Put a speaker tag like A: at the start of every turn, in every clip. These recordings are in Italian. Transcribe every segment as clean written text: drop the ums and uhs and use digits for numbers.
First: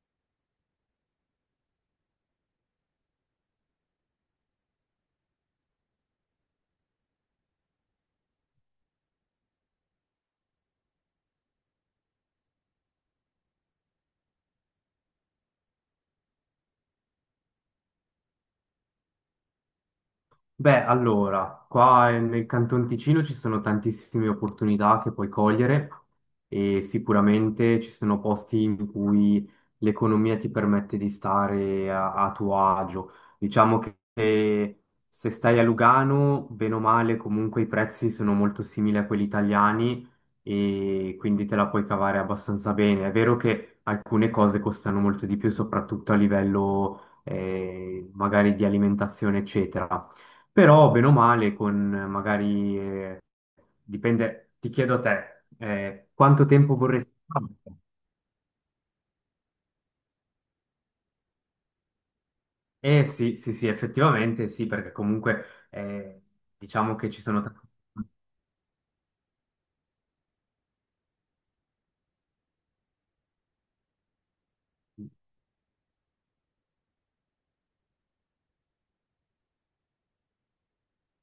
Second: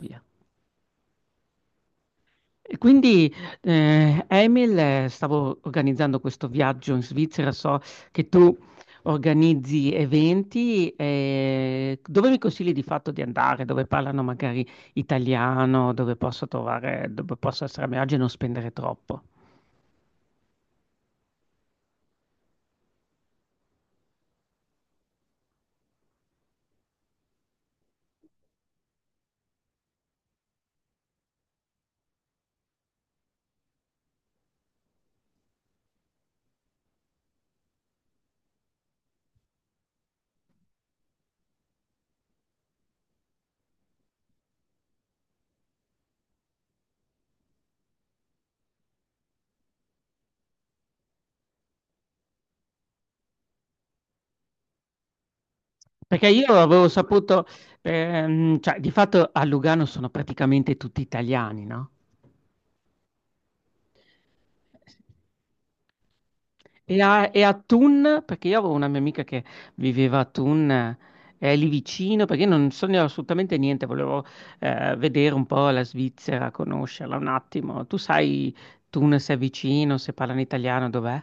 A: Via. E quindi, Emil, stavo organizzando questo viaggio in Svizzera. So che tu organizzi eventi. Dove mi consigli di fatto di andare? Dove parlano magari italiano? Dove posso trovare, dove posso essere a mio agio e non spendere troppo?
B: Beh, allora, qua nel Canton Ticino ci sono tantissime opportunità che puoi cogliere e sicuramente ci sono posti in cui l'economia ti permette di stare a tuo agio. Diciamo che se stai a Lugano, bene o male, comunque i prezzi sono molto simili a quelli italiani e quindi te la puoi cavare abbastanza bene. È vero che alcune cose costano molto di più, soprattutto a livello magari di alimentazione, eccetera. Però, bene o male, con magari, dipende, ti chiedo a te,
A: Perché
B: quanto
A: io
B: tempo
A: avevo
B: vorresti fare?
A: saputo, cioè, di fatto a Lugano sono praticamente tutti italiani, no?
B: Eh sì, sì, sì, effettivamente sì, perché comunque eh,
A: E
B: diciamo che ci
A: a,
B: sono.
A: e a Thun, perché io avevo una mia amica che viveva a Thun, lì vicino, perché io non so assolutamente niente, volevo vedere un po' la Svizzera, conoscerla un attimo. Tu sai Thun se è vicino, se parlano italiano, dov'è?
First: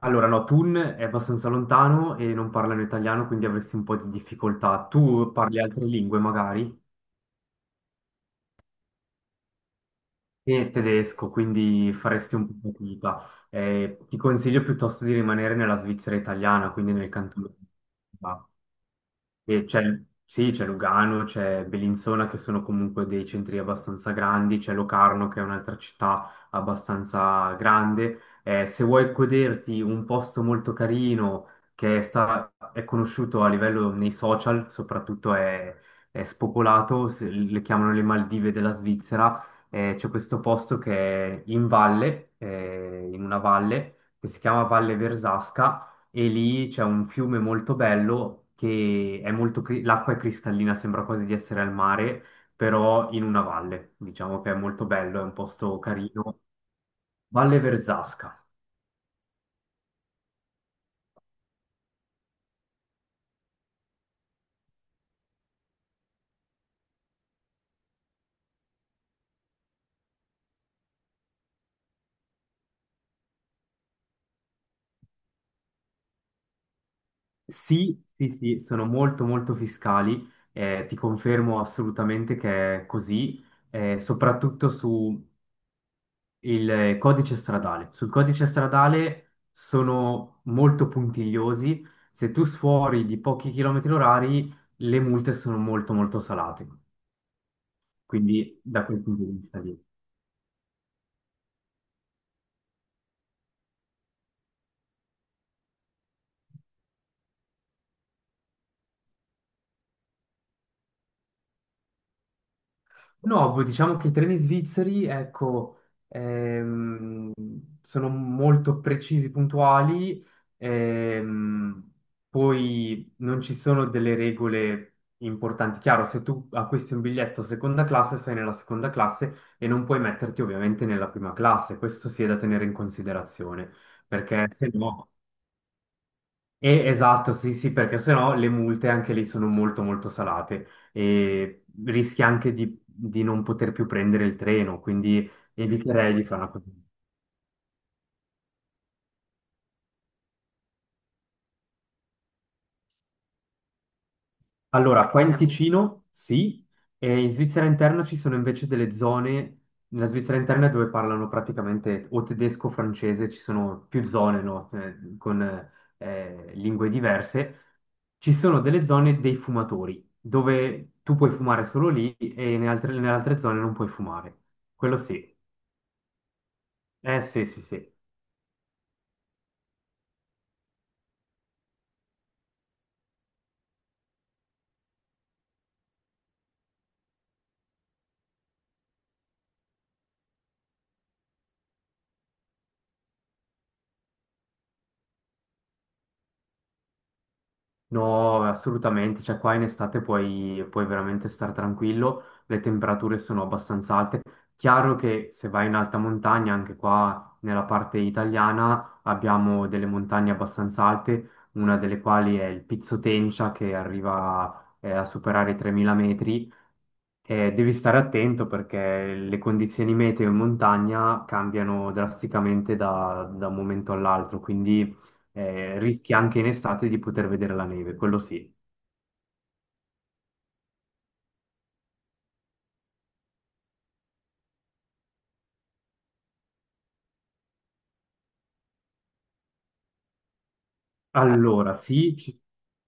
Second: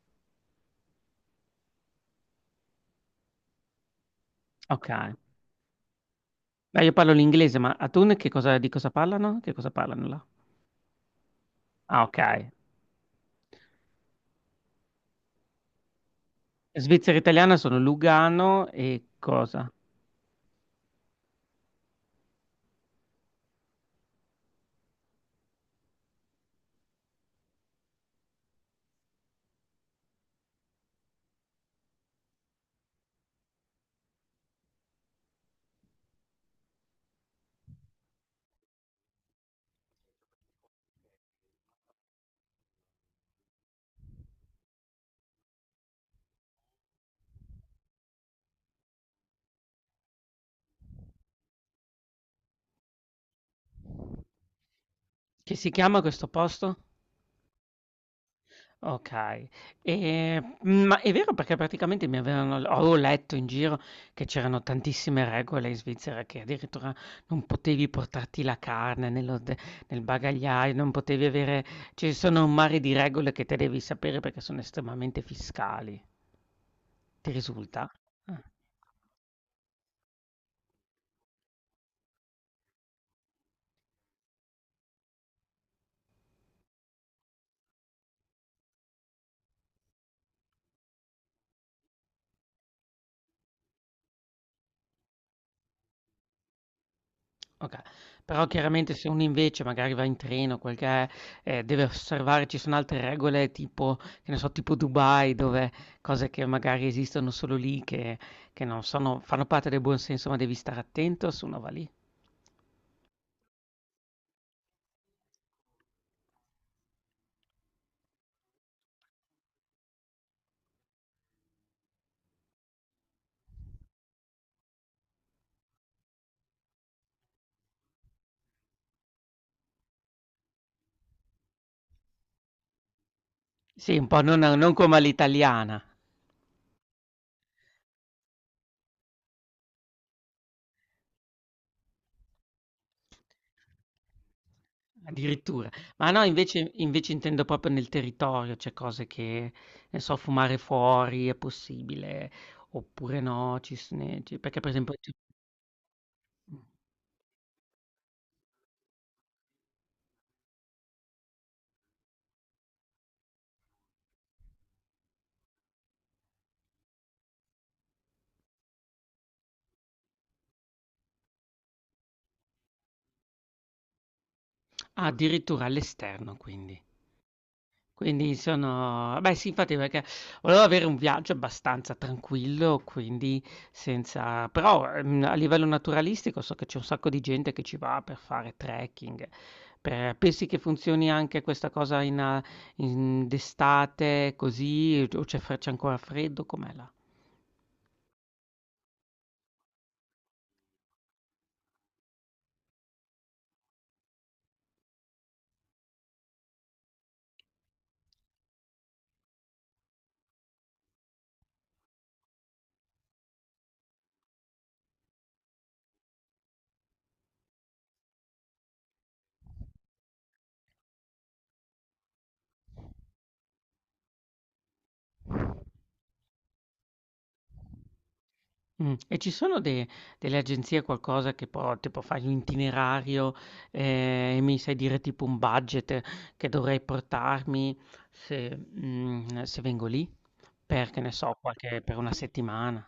B: Allora, no, Thun è abbastanza lontano e non parlano italiano, quindi avresti un po' di difficoltà.
A: Ok.
B: Tu parli altre lingue magari
A: Beh, io parlo l'inglese, ma a Thun che cosa, di cosa parlano? Che cosa parlano là?
B: e tedesco, quindi
A: Ah, ok.
B: faresti un po' di fatica. Ti consiglio piuttosto di rimanere nella Svizzera italiana, quindi nel
A: Svizzera
B: cantone.
A: italiana sono Lugano e
B: E
A: cosa?
B: sì, c'è Lugano, c'è Bellinzona che sono comunque dei centri abbastanza grandi, c'è Locarno che è un'altra città abbastanza grande. Se vuoi goderti un posto molto carino che è conosciuto a livello nei social, soprattutto è spopolato, le chiamano le Maldive della Svizzera, c'è questo posto che è in valle, in una valle che si chiama Valle Versasca, e lì c'è un fiume molto bello che è molto. L'acqua è cristallina, sembra quasi di essere al mare, però in una valle, diciamo che è molto bello, è un
A: Che si
B: posto
A: chiama questo
B: carino.
A: posto?
B: Valle Verzasca.
A: Okay. Ma è vero perché praticamente mi avevano l avevo letto in giro che c'erano tantissime regole in Svizzera, che addirittura non potevi portarti la carne nel bagagliaio, non potevi avere ci sono un mare di regole che te devi sapere perché sono estremamente fiscali. Ti risulta?
B: Sì, sì,
A: Ah.
B: sì, sono molto molto fiscali, ti confermo assolutamente che è così, soprattutto su il codice stradale. Sul codice stradale sono molto puntigliosi. Se tu sfuori di pochi chilometri orari, le multe sono molto molto salate.
A: Oka Però
B: Quindi da
A: chiaramente
B: quel
A: se uno
B: punto di vista
A: invece
B: lì.
A: magari va in treno, quel che è, deve osservare ci sono altre regole tipo che ne so, tipo Dubai dove cose che magari esistono solo lì che non sono fanno parte del buon senso, ma devi stare attento se uno va lì.
B: No, poi diciamo che i treni svizzeri, ecco, ehm, sono molto precisi, puntuali, ehm, poi non ci sono delle regole importanti. Chiaro, se tu acquisti un biglietto seconda classe, sei nella seconda classe e non puoi metterti ovviamente nella prima classe, questo sì è da tenere in considerazione,
A: Sì, un po' non
B: perché se
A: non come
B: no.
A: all'italiana.
B: Esatto, sì, sì, perché sennò le multe anche lì sono molto molto salate e rischi anche di non poter più prendere il treno, quindi
A: Addirittura. Ma
B: eviterei
A: no,
B: di fare una cosa.
A: invece intendo proprio nel territorio, cioè cose che, ne so, fumare fuori è possibile, oppure no, ci s ne ci perché per esempio
B: Allora,
A: ci.
B: qua in Ticino sì, e in Svizzera interna ci sono invece delle zone, nella Svizzera interna dove parlano praticamente o tedesco o francese, ci sono più zone, no? Con lingue diverse ci sono delle zone dei fumatori, dove tu puoi fumare solo lì e nelle altre zone non puoi fumare. Quello
A: Ah,
B: sì.
A: addirittura all'esterno quindi.
B: Eh sì, sì, sì.
A: Quindi sono beh sì infatti perché volevo avere un viaggio abbastanza tranquillo, quindi senza però, a livello naturalistico so che c'è un sacco di gente che ci va per fare trekking, per pensi che funzioni anche questa cosa in a in d'estate così o c'è fre c'è ancora freddo? Com'è là?
B: No, assolutamente. Cioè, qua in estate puoi veramente stare tranquillo. Le temperature sono abbastanza alte. Chiaro che se vai in alta montagna, anche qua nella parte italiana, abbiamo delle montagne abbastanza alte, una delle quali è il Pizzo Tencia, che arriva, a superare i 3.000 metri. Devi stare attento perché le condizioni meteo in montagna cambiano drasticamente da un momento all'altro, quindi rischi anche in estate di poter vedere la neve, quello sì. Eh,
A: E ci sono de delle agenzie, qualcosa che può tipo fai un itinerario, e mi sai dire tipo un budget che dovrei portarmi se se vengo lì? Per, che ne so,
B: Allora,
A: qualche per una
B: sì, ci
A: settimana,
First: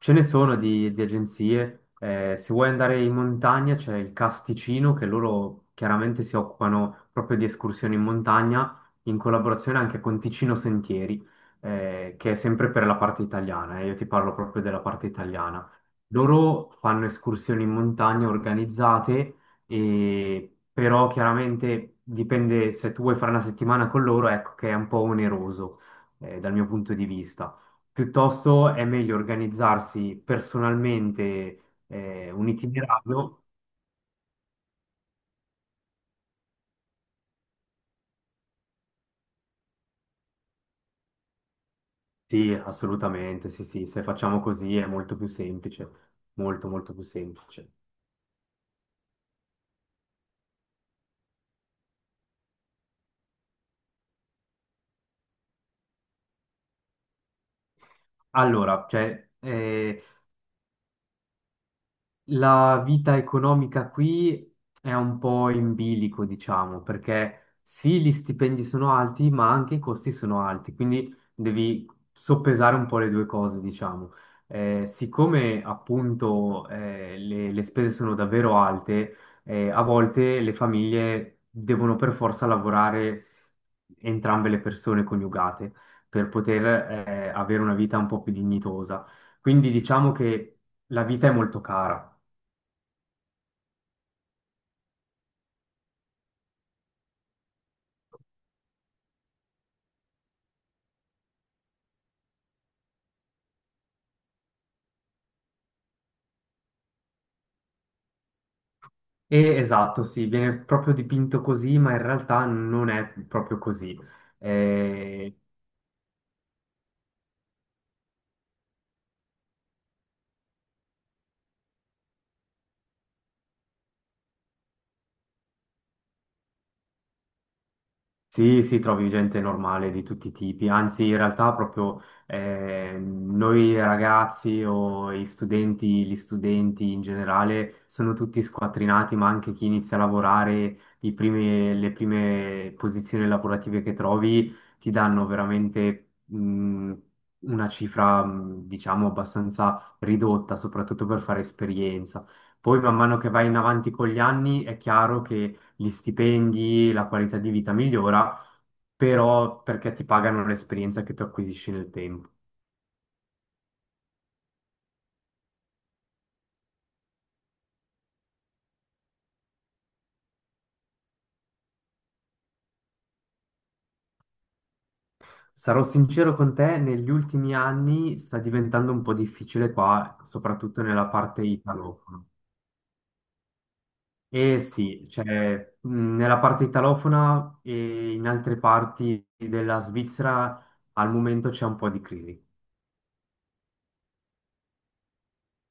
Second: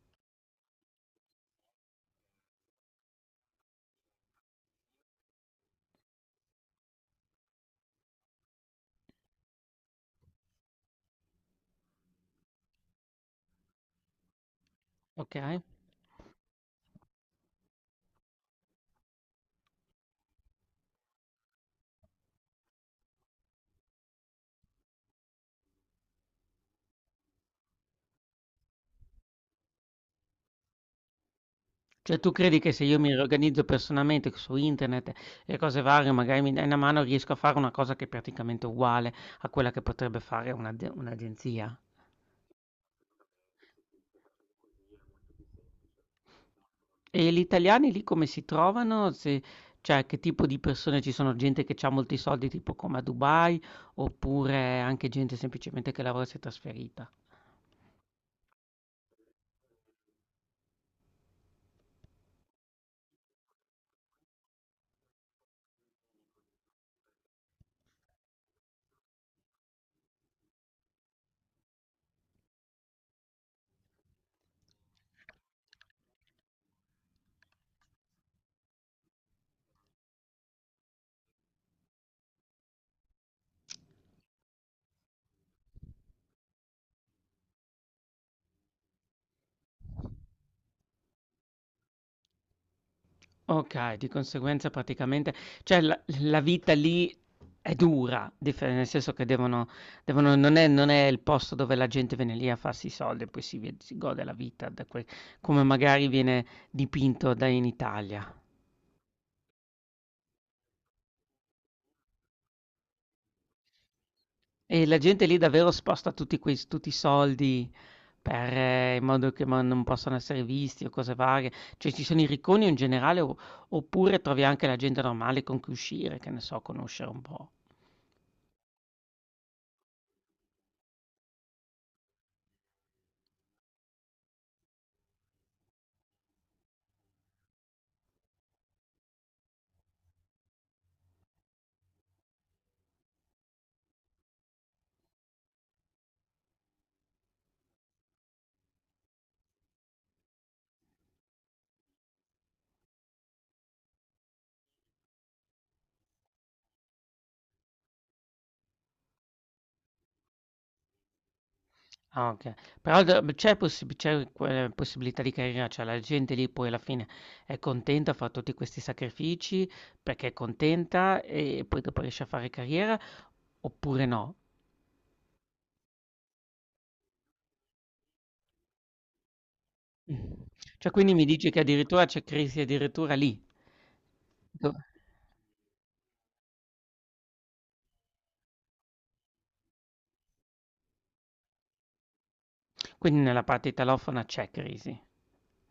B: ce ne sono di agenzie, se vuoi andare in montagna c'è il Casticino che loro chiaramente si occupano proprio di escursioni in montagna in collaborazione anche con Ticino Sentieri, che è sempre per la parte italiana, io ti parlo proprio della parte
A: okay?
B: italiana. Loro fanno escursioni in montagna organizzate, e, però chiaramente dipende se tu vuoi fare una settimana con loro, ecco che è un po' oneroso, dal mio punto di vista. Piuttosto è meglio organizzarsi personalmente
A: Cioè tu
B: un
A: credi che se io mi
B: itinerario.
A: riorganizzo personalmente su internet e cose varie, magari mi dai una mano, riesco a fare una cosa che è praticamente uguale a quella che potrebbe fare un'agenzia?
B: Sì, assolutamente, sì, sì, se facciamo così è molto più semplice, molto, molto più
A: E gli
B: semplice.
A: italiani lì come si trovano? Se cioè che tipo di persone ci sono? Gente che c'ha molti soldi tipo come a Dubai oppure anche gente semplicemente che lavora e si è trasferita?
B: Allora, cioè, la vita economica qui è un po' in bilico, diciamo, perché sì, gli stipendi sono alti, ma anche i costi sono alti, quindi devi soppesare un po' le due cose, diciamo. Siccome appunto le spese sono davvero alte, a volte le famiglie devono per forza lavorare entrambe le persone coniugate per poter avere una vita un po' più dignitosa. Quindi diciamo che la vita è molto cara.
A: Ok, di conseguenza praticamente, cioè la vita lì è dura, nel senso che devono, non è, non è il posto dove la gente viene lì a farsi i soldi e poi si, si gode la vita, come magari viene dipinto da in Italia.
B: E esatto, sì, viene proprio dipinto così, ma in realtà non è proprio così.
A: E la gente lì
B: Eh,
A: davvero sposta tutti i soldi per, in modo che ma non possano essere visti o cose varie. Cioè ci sono i ricconi o in generale o oppure trovi anche la gente normale con cui uscire, che ne so, conoscere un po'.
B: Sì, sì, trovi gente normale di tutti i tipi, anzi in realtà proprio noi ragazzi o i studenti, gli studenti in generale sono tutti squattrinati, ma anche chi inizia a lavorare, le prime posizioni lavorative che trovi ti danno veramente una cifra, diciamo, abbastanza ridotta, soprattutto per fare esperienza. Poi man mano che vai in avanti con gli anni è chiaro che gli stipendi, la qualità di vita migliora, però perché ti pagano l'esperienza che tu acquisisci nel tempo.
A: Ah, okay. Però d c'è possib c'è que possibilità di carriera, cioè la gente lì poi alla fine è contenta, fa tutti questi sacrifici perché è contenta e poi dopo riesce a fare carriera oppure no?
B: Sarò sincero con te, negli ultimi anni sta diventando un po' difficile
A: Mh.
B: qua, soprattutto
A: Cioè
B: nella
A: quindi mi
B: parte
A: dici che addirittura
B: italofona.
A: c'è crisi addirittura lì?
B: Eh
A: Do
B: sì, cioè, nella parte italofona e in altre parti della Svizzera al momento c'è un po' di crisi.
A: Quindi nella parte italofona c'è crisi.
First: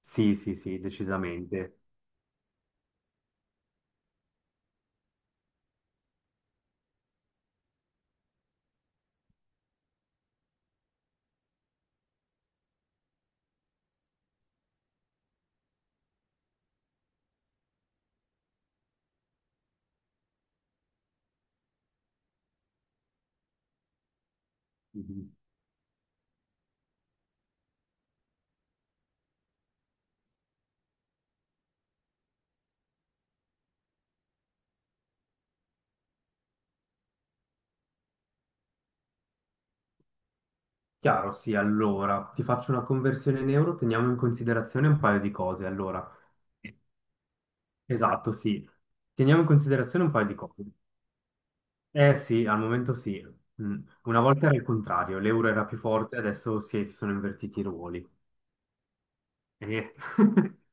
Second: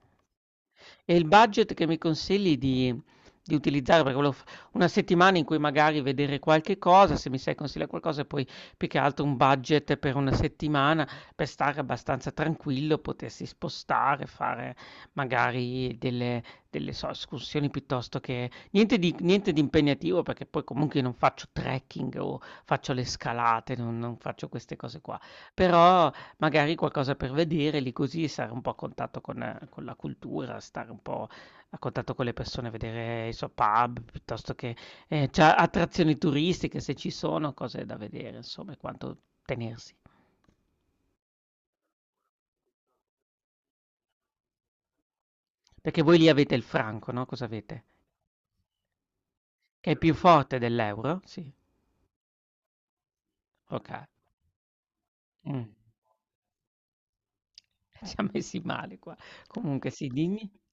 B: Sì, sì, sì,
A: E il budget
B: decisamente.
A: che mi consigli di utilizzare, perché volevo f una settimana in cui magari vedere qualche cosa, se mi sai consigliare qualcosa e poi più che altro un budget per una settimana, per stare abbastanza tranquillo, potersi spostare, fare magari delle escursioni piuttosto che niente di niente di impegnativo, perché poi comunque io non faccio trekking o faccio le scalate, non faccio queste cose qua.
B: Mhm.
A: Però magari qualcosa per vedere, lì così stare un po' a contatto con la cultura, stare un po' a contatto con le persone, vedere i suoi pub, piuttosto che, cioè attrazioni turistiche se ci sono, cose da vedere insomma e quanto tenersi.
B: Chiaro, sì, allora ti faccio una conversione in euro, teniamo in considerazione un paio di cose.
A: Perché
B: Allora.
A: voi lì avete il franco, no, cosa avete?
B: Esatto, sì. Teniamo in
A: Che è
B: considerazione un
A: più
B: paio di
A: forte
B: cose.
A: dell'euro? Sì,
B: Eh sì, al momento sì. Mm.
A: okay.
B: Una volta era il contrario, l'euro
A: Mh.
B: era più forte, adesso sì, si sono invertiti i ruoli.
A: Siam messi male qua. Comunque
B: Eh.
A: sì, dimmi.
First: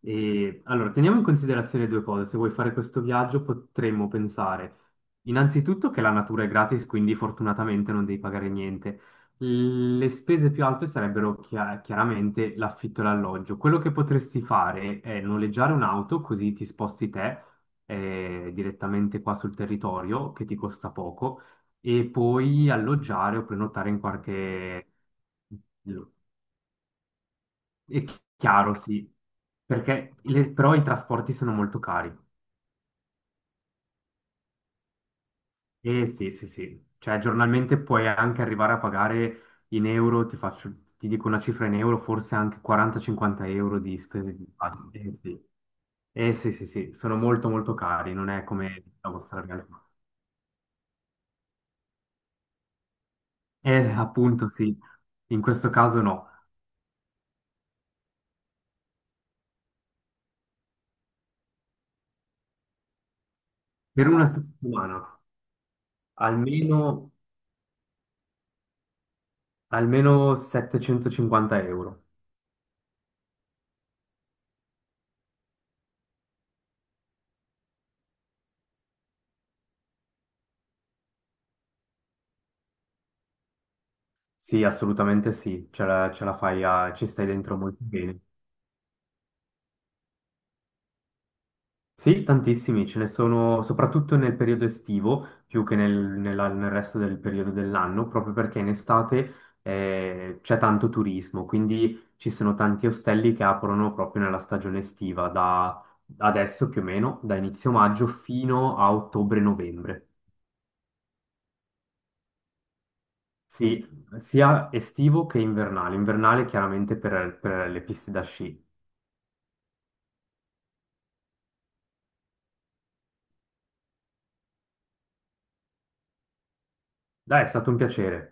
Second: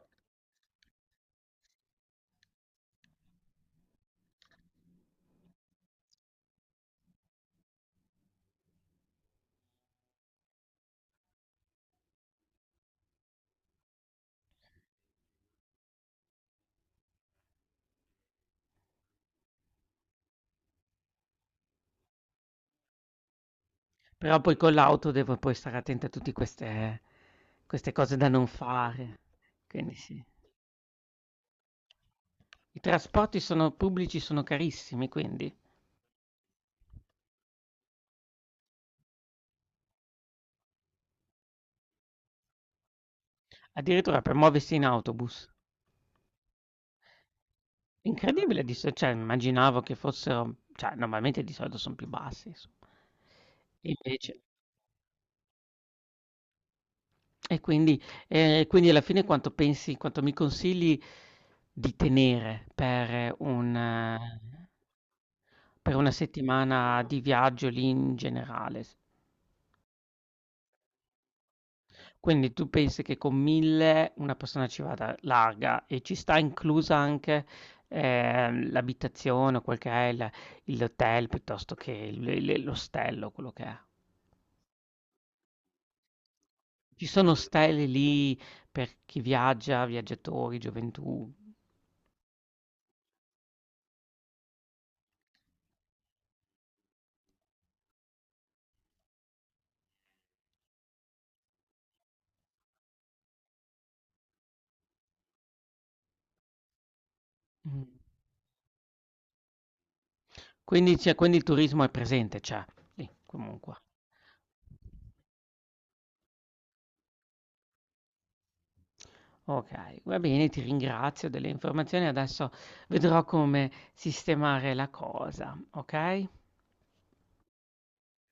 B: E, allora, teniamo in considerazione due cose. Se vuoi fare questo viaggio, potremmo pensare innanzitutto che la natura è gratis, quindi fortunatamente non devi pagare niente. Le spese più alte sarebbero chiaramente l'affitto e l'alloggio. Quello che potresti fare è noleggiare un'auto, così ti sposti te direttamente qua sul territorio, che ti costa poco, e poi alloggiare o prenotare in
A: Però poi con
B: qualche.
A: l'auto devo poi stare attento a tutti queste queste
B: È
A: cose da non
B: chiaro, sì,
A: fare, quindi
B: perché
A: sì.
B: però i trasporti sono molto cari.
A: I trasporti sono pubblici sono carissimi, quindi
B: Eh sì, sì, sì, cioè giornalmente puoi anche arrivare a pagare in euro, ti dico una cifra in euro, forse anche 40-50 euro di
A: addirittura per
B: spese di
A: muoversi in
B: viaggio. Eh sì.
A: autobus.
B: Eh sì, sì, sì, sono molto molto cari, non è
A: Incredibile di
B: come
A: so
B: la
A: cioè
B: vostra
A: immaginavo
B: realtà.
A: che fossero cioè normalmente di solito son più bassi insom. E
B: Eh,
A: invece
B: appunto sì, in questo caso no.
A: e quindi e quindi alla fine quanto pensi quanto mi consigli di tenere per un
B: Per una settimana
A: per una settimana
B: almeno,
A: di viaggio lì in generale s.
B: almeno 750 euro.
A: Quindi tu pensi che con 1000 una persona ci vada larga e ci sta inclusa anche l'abitazione o quel che è l'hotel piuttosto che l'ostello, quello che è.
B: Sì, assolutamente sì, ce la fai,
A: Ci
B: ci stai
A: sono
B: dentro molto
A: stelle
B: bene.
A: lì per chi viaggia, viaggiatori, gioventù.
B: Sì, tantissimi, ce ne sono soprattutto nel periodo estivo, più che nel resto del periodo dell'anno, proprio perché in estate c'è tanto turismo, quindi ci sono tanti ostelli che aprono proprio nella stagione estiva, da adesso più o meno, da inizio
A: Mm.
B: maggio fino a ottobre-novembre.
A: Quindi, quindi il turismo è presente, c'è lì comunque.
B: Sì, sia estivo che invernale, invernale chiaramente per le piste da sci.
A: Ok, va bene, ti ringrazio delle informazioni, adesso vedrò come sistemare la cosa, ok?
B: Dai, è stato un piacere.